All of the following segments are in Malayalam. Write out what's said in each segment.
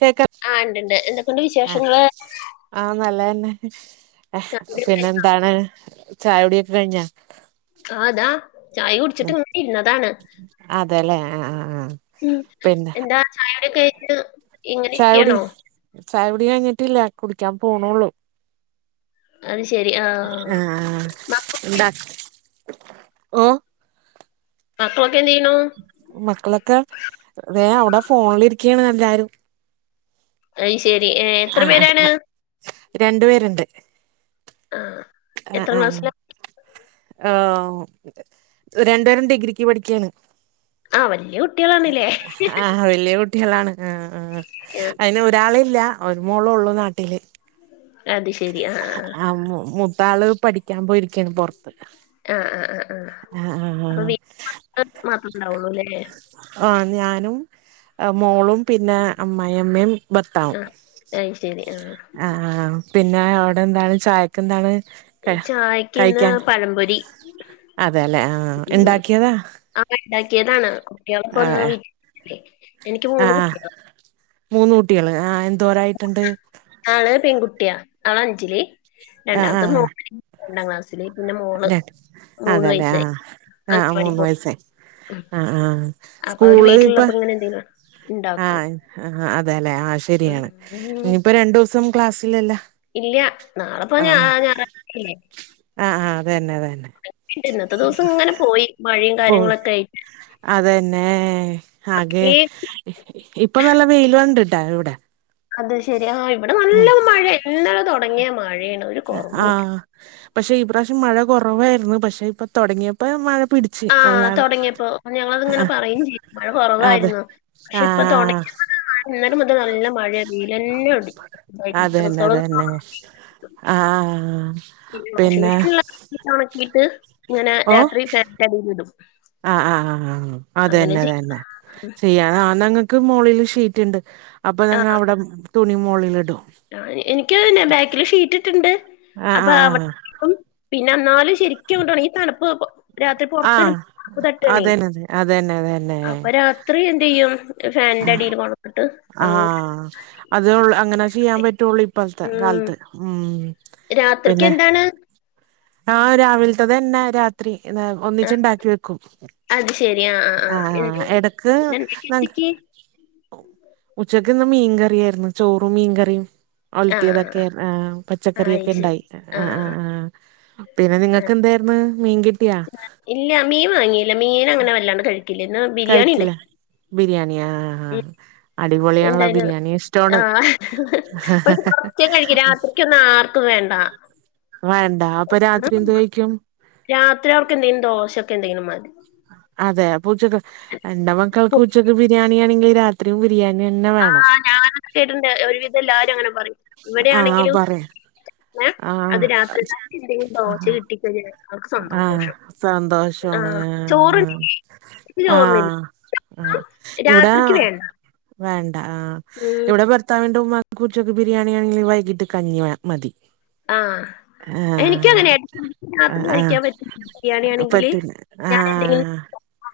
കേക്കാ ആഹ് ഇണ്ട്ണ്ട് എന്തൊക്കൊണ്ട് വിശേഷങ്ങള് ആഹ് നല്ലന്നെ ചായുടിയൊക്കെ പിന്നെന്താണ് ചായ കുടിക്കെ കഴിഞ്ഞാ ആഹ് ആതാ ചായ കുടിച്ചിട്ടും ഇര്ന്നതാണ് അതെല്ലേ ആഹ് ആഹ് ആഹ് ഉം പിന്നെ എന്താ ചായയുടെ കയിഞ് ചായകുടി ഇങ്ങനെക്കെണോ ചായകുടി കഴിഞ്ഞിട്ടില്ല കുടിക്കാൻ പോണള്ളൂ അത് ശരി ആഹ് ഉം ഉം എന്താ ഓ മക്കളൊക്കെന്ത് ചെയ്യുണു മക്കളൊക്കെ ദേ അവിടെ ഫോണിലിരിക്കാണ് എല്ലാരും അയ്ശെരി ഏഹ് എത്ര ആ പേരാണ് ആ രണ്ടു പേരുണ്ട് ആഹ് ആഹ് ആഹ് ആഹ് രണ്ടുപേരും ഡിഗ്രിക്ക് പഠിക്കയാണ് ആഹ് വല്ല്യാ കുട്ടികളാണല്ലേ ട്ടികളാണ് ആഹ് ആഹ് അതിന് ഒരാളില്ലാ ഒരു മോളള്ളൂ നാട്ടില് അത് ശരി ആഹ് ആഹ് മുത്താള് പഠിക്കാൻ പോയിരിക്കാണ് പൊറത്ത് ആഹ് ആഹ് ആഹ് ആഹ് ആ ആ അപ്പൊ വീ ആ [unintelligible] മാത്രമണ്ടാവുള്ളൂല്ലേ ആഹ് ഞാനും മോളും പിന്നെ അമ്മായമ്മയും ഭർത്താവും അയ് ശരി ആഹ് ആഹ് ആഹ് പിന്നെ അവിടെന്താണ് ചായക്ക് എന്താണ് ക ചായക്ക് ഇന്ന് കഴിക്കാൻ പഴംപൊരി അതെല്ലെ ആഹ് ഇണ്ടാക്കിയതാ ആഹ് ഇണ്ടാക്കിയതാണ് ആ കുട്ടികളക്കവന്ന് [unintelligible] എനിക്ക് മൂന്ന് കുട്ടിയളാ മൂന്ന കുട്ടികള് ആഹ് എന്തോരായിട്ടുണ്ട് ആള് പെൺകുട്ടിയാ ആൾ അഞ്ചില് രണ്ടാമത്തെ മോന് രണ്ടാം ക്ലാസ് അതെ അതെല്ലെ വയസ്സായി ആഹ് ആഹ് അംഗൻവാടി മൂന്ന് പോണ് വയസ്സായി ആഹ് ആഹ് അപ്പൊ അവര് സ്കൂള്പ്പ വീട്ടിലുള്ളപ്പോ ഇങ്ങനെ എന്തെങ്കിലും ഇണ്ടാക്കും ആഹ് ആഹ് അതെ അല്ലെ ആ ശരിയാണ് ഉം ഇനിപ്പോ രണ്ടു ദിസം ക്ലാസ്സിലല്ല ഇല്ല നാളെപ്പ ഞ ഞാറഴ്ചല്ലേ ആഹ് ആഹ് അതന്നെ അതന്നെ ഇന്നത്തെ ദിവസങ്ങനെ പോയി മഴയും പോയി കാര്യങ്ങളൊക്കെയിട്ട് അതന്നെ ആകെ ഏ ഇപ്പൊ നല്ല വെയിലുണ്ടിട്ടാ ഇവിടെ അത് ശരി ആ്ഹ് ഇവിടെ നല്ല ഉം മഴ ഇന്നലെ തുടങ്ങിയ മഴയാണ് ഒരു കുറവുല്ല ആഹ് പക്ഷെ ഈ പ്രാവശ്യം മഴ കുറവായിരുന്നു പക്ഷെ ഇപ്പൊ തൊടങ്ങിപ്പോ മഴ പിടി ആഹാ തൊടങ്ങിയപ്പോ അപ്പത് ങ്ങളത്ങ്ങനെ പറയും ചെയ്യും മഴ അതെ കൊറവായിരുന്നു പക്ഷെ ഇപ്പൊ ആഹ് തൊടങ്ങിയപ്പെതാ ആ ഇന്നലെ മുതൽ നല്ല മഴേയിരുന്നു വെയിലെന്നെ കണ്ടിട്ടില്ല അതന്നെ ഡ്രസ്സെളൊന്നും അതന്നെ ഒണങ്ങീല്ല ആഹ് പിന്നെ വാഷിംഗമെഷീന്ള്ളോണ്ട് ഒണക്കിയിട്ട് ഇങ്ങനെ ഓ രാത്രി ഫാന് ന്റെ അടീല്ടും ആഹ് ആ ആ ആ അതെന്നെ തന്നെ ചെയ്യാ ആ ഞങ്ങക്ക് മോളില് ഷീറ്റ്ണ്ട് അപ്പൊ ആ ഞങ്ങ അവടെ തുണിമോളില്ടും ആ എനിക്ക് ഇതന്നെ ബാക്കില് ഷീറ്റ്ട്ട്ണ്ട്. ആഹ് അപ്പൊ ആഹ് അവെടെ ചിക്കും. പിന്നെ ന്നാലും ശരിക്കങ്ങോട്ട് ഒണങ്ങി ഈ തണുപ്പ് രാത്രി പൊർത്ത്ടു ആഹ് മ്പോ തണുപ്പ് തട്ടാണേ അതന്നെ അതെ അതന്നെ അതന്നെ അപ്പ രാത്രിയെന്തെയ്യും ഫാനിന്റെ അടീല് കൊ ണ്ടിട്ട് അങ്ങനെ ആ അതേ ഒള് അങ്ങനെ ചെയ്യാ പറ്റുവൊള്ളൂ ഇപ്പഴത്തെ കാലത്ത്. ഉം രാത്രിക്കെന്താണ്? ആ രാവിൽത്തെതെനെ രാത്രി, ആ, ഒന്നിച്ചൊണ്ടാക്കി വെക്കും. അത് ശെരി അ ആഹ് എടക്ക് നങ്ക് ചേച്ചിക്ക് ഉച്ചക്ക്ന്ന് മീകറിയായിരുന്നു. ചോറും, മീൻകറിയും. ആ ആ ഒൽത്തിയതൊക്കെ ആഹ് ആ, അത് ശരി പച്ചക്കറിയൊക്കെണ്ടായി ആ ആ ആ പിന്നെ ആ. നിങ്ങക്കെന്തായിര്ന്ന് മീൻ കിട്ടിയാ? ഇല്ല, മീൻ വാങ്ങിയില്ല മീനങ്ങനെ വല്ലാണ്ട് കഴി ക്കില്ലാ ഇന്ന് ബി കഴിക്കില്ല? ബിരിയാണിയാ? ആഹ് ആഹാ ആഹ് അടിപൊളിയാണ്ല്ലോ എന്തായാലും ബിരിയാണി ഇഷ്ടാവാണ്. ഉച്ചെ കഴിക്കും രാത്രിക്കൊന്നും ആർക്കും വേണ്ട വേണ്ടാ. അപ്പൊ ഉം. രാത്രിയെന്ത് കഴിക്കും? രാത്രി അവർക്ക് എന്തേലും ദോശൊക്കെ എന്തെങ്കിലും മതി. അതെ അപ്പുച്ചക്ക് എന്റെ മക്കൾക്ക് ഉച്ചക്ക് ബിരിയാണിയാണെങ്കി രാത്രിം ബിരിയാണിയെന്നെ വേണം. ആ ഞാനത് കേട്ടിട്ട്ണ്ട് ഒരു വിധയെല്ലാരും അങ്ങനെ പറിം ആഹ് പറിം ആഹ് അത് രാത്രി രാത്രി എന്തെങ്കിലും ആ ദോശ ആഹ കിട്ടിക്കഴിഞ്ഞാൽ അവർക്ക് ആഹ് സന്തോഷം ആ സന്തോഷാണ് ഏ ഏഹ് ചോറുണ്ടെങ്കിൽ ചോറിനില്ല ആഹ് ആഹ് ഇവെടെ രാത്രിക്ക് വേണ്ട വേണ്ട ആഹ് ഉം ഇബടെ ഭർത്താവിന്റെ ഉമ്മാക്ക് ഉച്ചക്ക് ബിരിയാണിയാണെങ്കി വൈകിട്ട് കഞ്ഞി വേ മതി. ആഹ് ആഹ് എനിക്കങ്ങനെയാ രാത്രി ആഹ് കഴിക്കാ പറ്റില്ല ബിരിയാണിയാണെങ്കില് പറ്റില്ല ഞാനെന്തങ്കിലും ആഹ്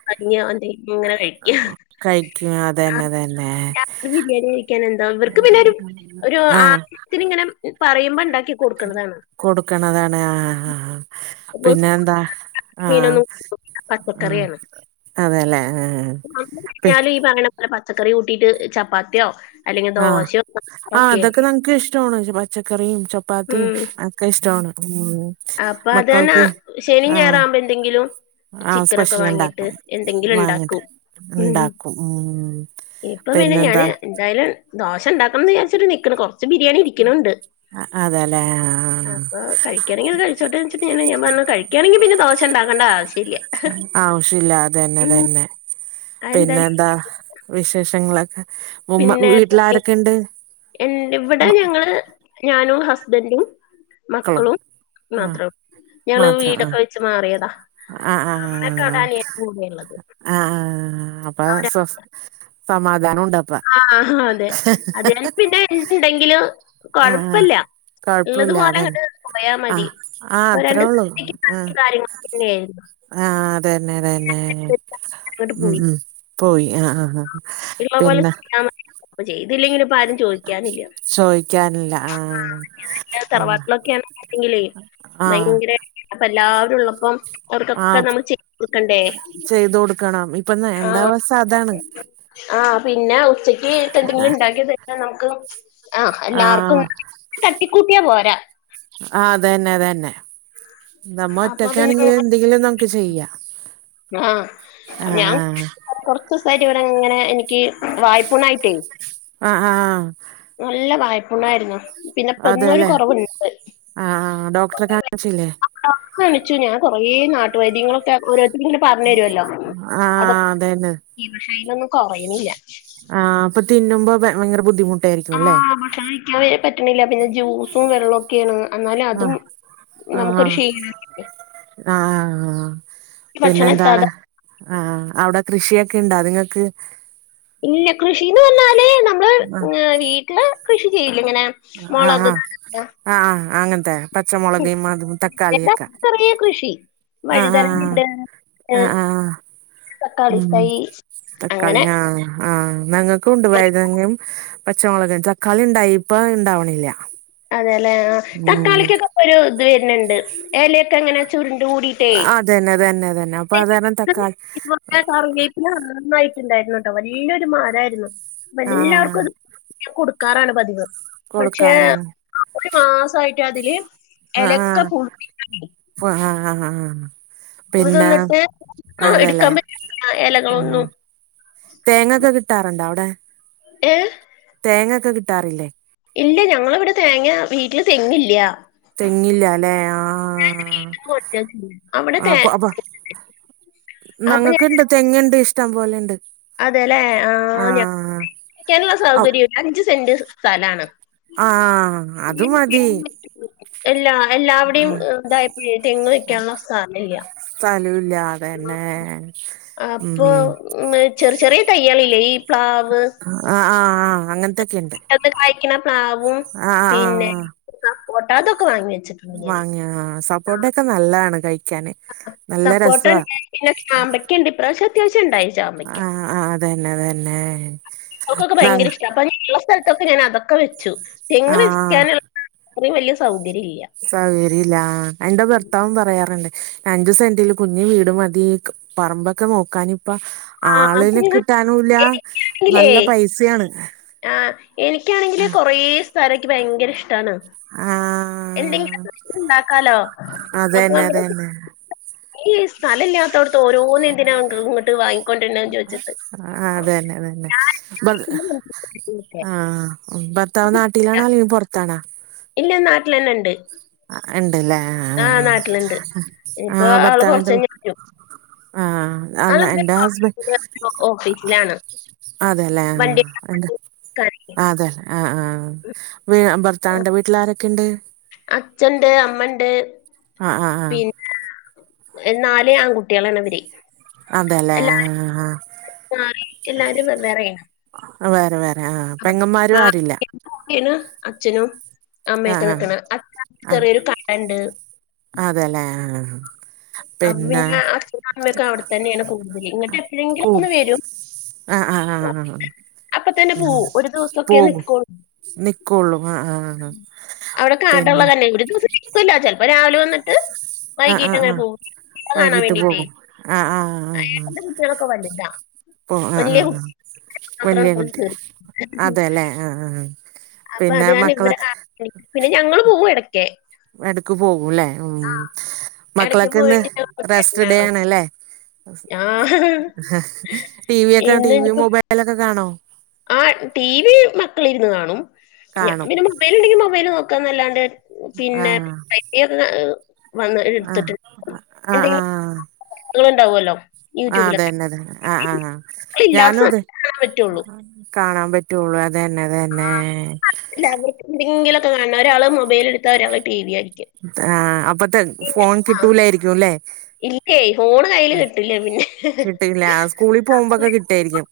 കഞ്ഞിയോ എന്തെങ്കിലുങ്ങനെ കഴിക്കും. കഴിക്കും ആ അതന്നെ അതന്നെ രാവിലെ ബിരിയാണി കഴിക്കാനെന്തോരു ഇവർക്ക് പിന്നൊരു ഒരു ആഗ്ര ഹത്തിന്ങ്ങനെ പറയുമ്പോണ്ടാക്കി കൊട്ക്ക്ണതാണ്. ആഹ് ആഹ് ഹ ഇപ്പൊ പിന്നെന്താ? മീനൊന്നും കൂട്ടൂല പച്ചക്കറിയാണ് അതെല്ലേ ആഹ് ആഹ്ആഹ്. വന്ന് കഴിഞ്ഞാല് ഈ പർഞപ്പോലെ പച്ചക്കറി കൂട്ടിട്ട് ചപ്പാത്തിയോ? അല്ലെങ്കിൽ ആഹ് ദോശയോ ആ അതൊക്കെ ഒക്കെയല്ലേ നമ്മെക്കിഷ്ടവാണ്. പച്ചക്കറിയും, ചെപ്പാത്തിയു ഉം ക്കെ ഇഷ്ടവാണ്. ഉം അപ്പൊ അതന്നെ മക്കൾക്ക് ശെനിയും ആഹ് ഞായറാവുമ്പോന്തെങ്കിലും. ആഹ് ചിക്കനൊക്കെ സ്പെഷ്യൽ വാങ്ങിട്ട് ഉണ്ടാക്കും എന്തെങ്കിലുണ്ടാക്കും. വാങ്ങിട്ട് ഉണ്ടാക്കും ഉം ഇപ്പ പിന്നെ ഞാന് പിന്നെന്താ എന്തായാലും ദോശണ്ടാക്കണെന്ന് വിചാരിച്ചിട്ട് നിക്ക്ണ്. കൊറെച്ച് ബിരിയാണിയിരിക്ക്ണ് ണ്ട്. അ അതെല്ലേ ആ അപ്പൊ കഴിക്കയാണെങ്കി അത് കഴിച്ചോട്ടെന്ന് വെച്ചിട്ട്. ഞാൻ പറഞ്ഞ് കഴിക്കുവാണെങ്കി പിന്നെ ദോശ ഒണ്ടാക്കേണ്ടാവശ്യമില്ല. ആ ആവശ്യല്ല. അതന്നെ തന്നെ അതെന്തായാലും പിന്നെന്താ? വിശേഷങ്ങളെക്കെ പിന്നെ ഇവിടെ ഞങ്ങള് ഞാനും ഹസ്ബൻറും മക്കളും ആ മാത്ര ഞങ്ങള് മാത്രം വീടൊ ആ ച്ച മാറിയതാ ആ ആ അമ്മക്ക ടെള്ളത് ആ അപ്പ സമാധാനം ണ്ടപ്പ ആ അതെ അത് ഞാൻ പിന്നെണ്ടെങ്കില് ആ ആ കൊഴപ്പല്ല കൊഴപ്പല്ല ഉള്ളതുപോലെ അതന്നെ അങ്ങട്ട് പോയാ ആ മതി ആ അപ്പൊ അത്രേ രണ്ട ഉള്ളൂ [inaudible] കാര്യങ്ങന്നെയിരുന്നു. ആഹ് അതന്നെ തന്നെ ഇങ്ങോട്ട് പോയി പോയി ആ ആ ആ ഇള്ള പോലെ പിന്നെ [inaudible] ചെയ്തില്ലെങ്കിലും ഇപ്പം ആരും ചോയിക്കാനില്ല ആ ആ തറവാട്ടിലൊക്കെയ ആണ് ണ്ടെങ്കില് ആ ആ ഭയങ്കര അപ്പ എല്ലാവരുള്ളപ്പം ആ അവർക്കൊക്കെ നമ്മൾ ചെയ്തൊടുക്കണ്ടേ ചെയ്ത് കൊടുക്കണം ഇപ്പ ആ എന്താ അവസ്ഥ അതാണ് ആ പിന്നെ ഉച്ചയ്ക്ക് ന്തെങ്കിലും ഉണ്ടാക്കിയ നമുക്ക് ആ എല്ലാർക്കും ആ തട്ടിക്കൂട്ടിയാ പോരാ ആ അതന്നെ തന്നെ നമ്മ അപ്പൊ പിന്നെ ഒറ്റക്കാണെങ്കിൽ എന്തെങ്കിലും നമുക്ക് ചെയ്യാം ആ കൊറച്ചവസമായിട്ട് ഇവിടെങ്ങനെ എനിക്ക് വായ്പുണായിട്ടേ ആ ആഹ് നല്ല വായ്പുണ്ണായിരുന്നു പിന്നെ ഇപ്പൊ ഇന്നൊരു അതല്ലെ കുറവുണ്ട് ആ ആ ഡോക്ടറെ കാണിച്ചില്ലേ? ഡോക്ടറെ കാണിച്ചു ഞാൻ കൊറേ നാട്ടുവൈദ്യങ്ങളൊക്കെ ഓരോരുത്തരുങ്ങനെ പറഞ്ഞുരുല്ലോ ആ അത് അതന്നെ കുറയുന്നില്ല ആ അപ്പൊ തിന്നുമ്പോ ഭയങ്കര ബുദ്ധിമുട്ടായിരിക്കും ല്ലേ? [unintelligible] പറ്റണില്ല പിന്നെ ജൂസും വെള്ളം ക്കെണ് ആ എന്നാലതും നമുക്കൊരു ക്ഷീണ ആഹ് ഭക്ഷണം എത്താതെ പിന്നെന്താണ്? ആ അവിടെ കൃഷിയൊക്കെണ്ടോ നിങ്ങക്ക്? ഇല്ല കൃഷിന്ന് പറഞ്ഞാലേ നമ്മള് ആ വീട്ടില് കൃഷി ചെയ്യ്ലെ ഇങ്ങനെ ആഹ് മുളക് ആഹ് ആ ആ അങ്ങനത്തെ- പച്ചമുളക് അതും എന്താ തക്കാളിയൊക്കെ കുറേ കൃഷി ആ ആ വഴുതലങ്ങണ്ട് ആ ആ ആ തക്കാളി ഉം തയ് തക്കാളി അങ്ങനെ ആഹ് ആഹ് ഞങ്ങൾക്ക്ണ്ട് വഴ്തെനങ്ങും പച്ചമുളക് തക്കാളി ഇണ്ടായിപ്പ ഇണ്ടാവണില്ല. അതെല്ലെ ആ തക്കാളിക്കൊക്കെ പ്പൊരു ഇത് വരുന്നുണ്ട് ഇലയൊക്കെങ്ങനെ ചുരുണ്ട് കൂടിട്ടേ തന്നെ തന്നെ തന്നെ അപ്പൊ അത് കാരണം തക്കാ നന്നായിട്ടുണ്ടായിരുന്നട്ടോ വല്ലൊരു മരായിരുന്നു അപ്പ ആഹ് എല്ലാർക്കും അത് കൊടുക്കാറാണ് പതിവ് പക്ഷേ കൊടുക്കാറാണ് ഒരു മാസായിട്ട് അതില് എലക്കെ പു [unintelligible] ആ ആ ആ അത് പിന്നെ തന്നിട്ട് ആ, അതെല്ലേ എടുക്കാൻ പറ്റില്ല ആ ഇലകളൊന്നും തേങ്ങൊക്കെ കിട്ടാറുണ്ടോ അവടെ? ഏ? തേങ്ങൊക്കെ കിട്ടാറില്ലേ? ഇല്ല ഞങ്ങളിവിടെ തേങ്ങ വീട്ടില് തെങ്ങില്ല. തെങ്ങില്ലല്ലെ ആഹ് കൊണ്ടുവന്നിട്ടില്ല. അവിടെ തേ ആപ്പൊ അപ്പൊ അപ്പൊ ഞങ്ങൾക്ക് ഞാൻ- ഇണ്ട് തെങ്ങ്ണ്ട് ഇഷ്ടം പോലെണ്ട്. അതെല്ലേ ആഹ് [unintelligible] ക്കാനുള്ള സൗകര്യല്ല അഞ്ച് സെന്റ് സ് സ്ഥലാണ്. ആ ഈ അത് മതി. തെങ്ങ് എല്ലാ എല്ലാവടെയും ആഹ് ഇതായപ്പയേ തെങ്ങ് വെക്കാനുള്ള സ്ഥലല്ല. സ്ഥലോല്ല അപ്പൊ ചെറിയ ചെറിയ തൈആളില്ലേ ഈ പ്ലാവ് ആഹ് ആ ആ അങ്ങനത്തൊക്കെയ്ണ്ട് പെട്ടന്ന് കായ്ക്കണ പ്ലാവും പിന്നെ സപ്പോട്ട അതൊക്കെ വാങ്ങി വെച്ചിട്ട് വാങ്ങിയോ സപ്പോർട്ടൊക്കെ നല്ലതാണ് കഴിക്കാന് നല്ല സപ്പോട്ട രസവാ ഉണ്ടായി പിന്നെ ചാമ്പക്ക ഉണ്ട് ഇപ്രാവശ്യം അത്യാവശ്യം ഉണ്ടായി ചാമ്പയ്ക്ക ആഹ് അതന്നെ അതന്നെ ഒക്കൊക്കെ ഭയങ്കര ഇഷ്ടാ അപ്പം ഞാൻ ഇളള സ്ഥലത്തൊക്കെ ഞൻ അതൊക്കെ വെച്ചു തെങ്ങ് ആഹ് വെക്കാനുള്ള അത്ര വലിയ സൗകര്യല്ല സൗകര്യ ഇല്ല എന്റെ ഭർത്താവും പറയാറുണ്ട് അഞ്ചു സെന്റില് കുഞ്ഞ് വീട് മതി പറമ്പൊക്കെ നോക്കാനിപ്പം ആ അത് ആളിനെ ഞാൻ- കിട്ടാനുംല്ല എനിക്കാണെങ്കിലേ നല്ല പൈസിയാണ് ആ എനിക്കാണെങ്കില് കൊറേ സ്ഥലൊക്കെ ഭയങ്കര ഇഷ്ടാണ് ആഹ് എന്തെങ്കിലും ഒക്കെ ഇണ്ടാക്കാലോ അതന്നെ അപ്പം അതന്നെ ഈ സ്ഥലംല്ലാത്തോട്ത്ത് ഓരോന്നെന്തിന ഇങ്ങോട്ട് വാങ്ങി ആഹ് അതന്നെ അതന്നെ ഞാൻ [unintelligible] ഇതിനൊക്കെ. ആഹ് ഭത്താവ് നാട്ടിലാണോ അല്ലെങ്കിൽ പുറത്താണോ ഇല്ല നാട്ടിൽ തന്നെ ഉണ്ട് ഉണ്ട്ല്ലേ ആ ആഹ് നാട്ടിലുണ്ട് ആഹ് ആ ഇനിയിപ്പോ ആള് കുറച്ച് ഭർത്താവിന്റെ കഴിഞ്ഞ് വരും ആഹ് ആഹ് ആളിവിടെ എന്റെ ഹസ്ബൻഡ് ഓഫീസിലാണ് അതെല്ലേ വണ്ടി ആഹ് എടുക്കാനേ അതെ ആഹ് ആഹ് ഭർത്താവിന്റെ വീട്ടിൽ ആരൊക്കെ ഉണ്ട് അച്ഛൻണ്ട് അമ്മണ്ട് ആഹ് ആഹ് ആഹ് നാല് ആൺകുട്ടികളാണ് അവര് അതെല്ലേ ആഹ് ആഹ് മാറിട്ട് എല്ലാരും വെവേറെയാണ് വേറെ വേറെ ആഹ് പെങ്ങമ്മാരും ആരുല്ല കുട്ടിന് അച്ഛനും ആഹ് അമ്മയൊക്കെ ആഹ് നിക്ണ് അച്ഛന് ആഹ് ചെറിയൊരു കടണ്ട് അതെല്ലേ ആഹ് അപ്പം പിന്നെ അച്ഛനും അമ്മയൊക്കെ അവിടെത്തന്നെയാണ് കൂടുതൽ ഇങ്ങിട്ട് എപ്പോഴെങ്കിലും കൂ ഒക്കൊന്ന് വരും ആഹ് ആഹ് ആഹ് അപ്പം തന്നെ പോവും ഒരു ദിവസൊക്കെനിക്കൊളൂ നിക്കൊള്ളു മ് ആഹ് അവിടെ കാടള്ളതല്ലെ ഒരു ദിവസും നിക്കുല്ല ചിലപ്പോ രാവിലെ വന്നിട്ട് ആ ആ വൈകീട്ട് അങ്ങനെ ആ പോകും [unintelligible] കാണാൻ വൈകീട്ട് വേണ്ടീട്ടേ പോകും ആ ആ ഏട്ടന്റെ കുട്ട്യാള്ളൊക്കെ വലുതാ ഓ ആഹ് വലിയ ആഹ് ആഹ് കുട്ടി വല്ല്യ മാത്രമാണ് പോയി കുട്ടികൾ ചേർത്ത് അതെല്ലേ ആഹ് ആഹ് അപ്പൊ അത് [unintelligible] പിന്നെ ഞങ്ങള് പോവും ഇടക്കേ എടക്ക് പോകുംല്ലേ ഉം ഇടയ്ക്ക് മക്കളൊക്കെന്ന് പോയിട്ട് ഞങ്ങൾ റസ്റ്റ് ഡേ കാണും ആണ്ല്ലേ ആ ടി വി ഒക്കെ ടി ഇന്ന് വി ഇനിയിപ്പോ മൊബൈ ലൊക്കെ കാണോ ആ ടി വി മക്കളിരുന്ന് കാണും ഞാൻ കാണും പിന്നെ മൊബൈലുണ്ടെങ്കിൽ മൊബൈല് നോക്കാന്നല്ലാണ്ട് ആ പിന്നെ പെട്ടിയൊക്കെ വന്ന് ആ എട്ത്തിട്ട്ണ്ട് ആ ആ എന്തെങ്കിലും ങ്ങൾണ്ടാവും അല്ലോ ആഹ് അത തന്നെതന്നെ ആഹ് ആഹ് ആ്ഹ് ഇല്ലാത്ത ഞാനും അതെ സമയത്ത് കാണാൻ പറ്റുള്ളൂ കാണാൻ പറ്റുള്ളൂ അത തന്നെ ആഹ് അല്ല അവർക്ക് എന്തെങ്കിലൊക്കെ കാണണം ഒരാള് മൊബൈല എടുത്താ ഒരാള് ടി വി ആയിരിക്കും ആഹ് അപ്പത്തെ ഫോൺ ആ കിട്ടൂലായിരിക്കുംല്ലേ ഇല്ലേ ഫോണ് കയ്ൽ കിട്ടില്ല പിന്നെ കിട്ടില്ല സ്കൂളിൽ പോകുമ്പോക്കെ [unintelligible] കിട്ടായിരിക്കും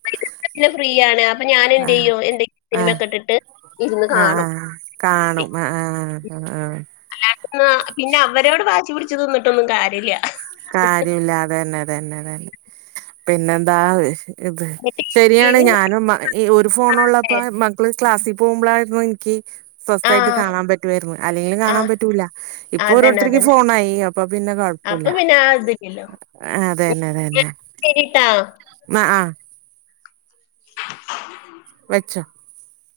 നെറ്റ് ഫ്രീയണ് അപ്പൊ ഞാൻ ആഹ് എന്തെയും എന്തെങ്കിലും ആഹ് സിനിമയൊക്കെ ഇട്ടിട്ട് ഇരുന്ന് ആഹ് കാണും ആഹ് കാണും ആഹ് ആഹ് ആഹ് ആഹ് അട്ടന്ന് പിന്നെ അവരോട് വാശി പിടിച്ച് തിന്നിട്ടൊന്നും കാര്യമില്ല കാര്യല്ലാതെ അതന്നെ അത തന്നെതന്നെ പിന്നെന്താ അതെ ശരിയാണ് ഞാനും ഒരു ഫോണള്ളപ്പോ മക്കള് ക്ലാസ്സിൽ പോകുമ്പോളായിരുന്നു സ്വസ്ഥായിട്ട് ആഹ് കാണാൻ പറ്റുവായിരുന്നു അല്ലെങ്കിലും കാണാൻ ആഹ് പറ്റൂില്ല ഇപ്പൊ അതന്നെ ഓരോരുത്തർക്ക് അതന്നെ ഫോണായി അപ്പൊ പിന്നെ കുഴപ്പില്ല അപ്പൊ പിന്നെ ആ ഇതില്ലല്ലോ ആഹ് അതെന്നെ അതെന്നെ ശരിട്ടാ ആഹ് ആഹ് വെച്ചോ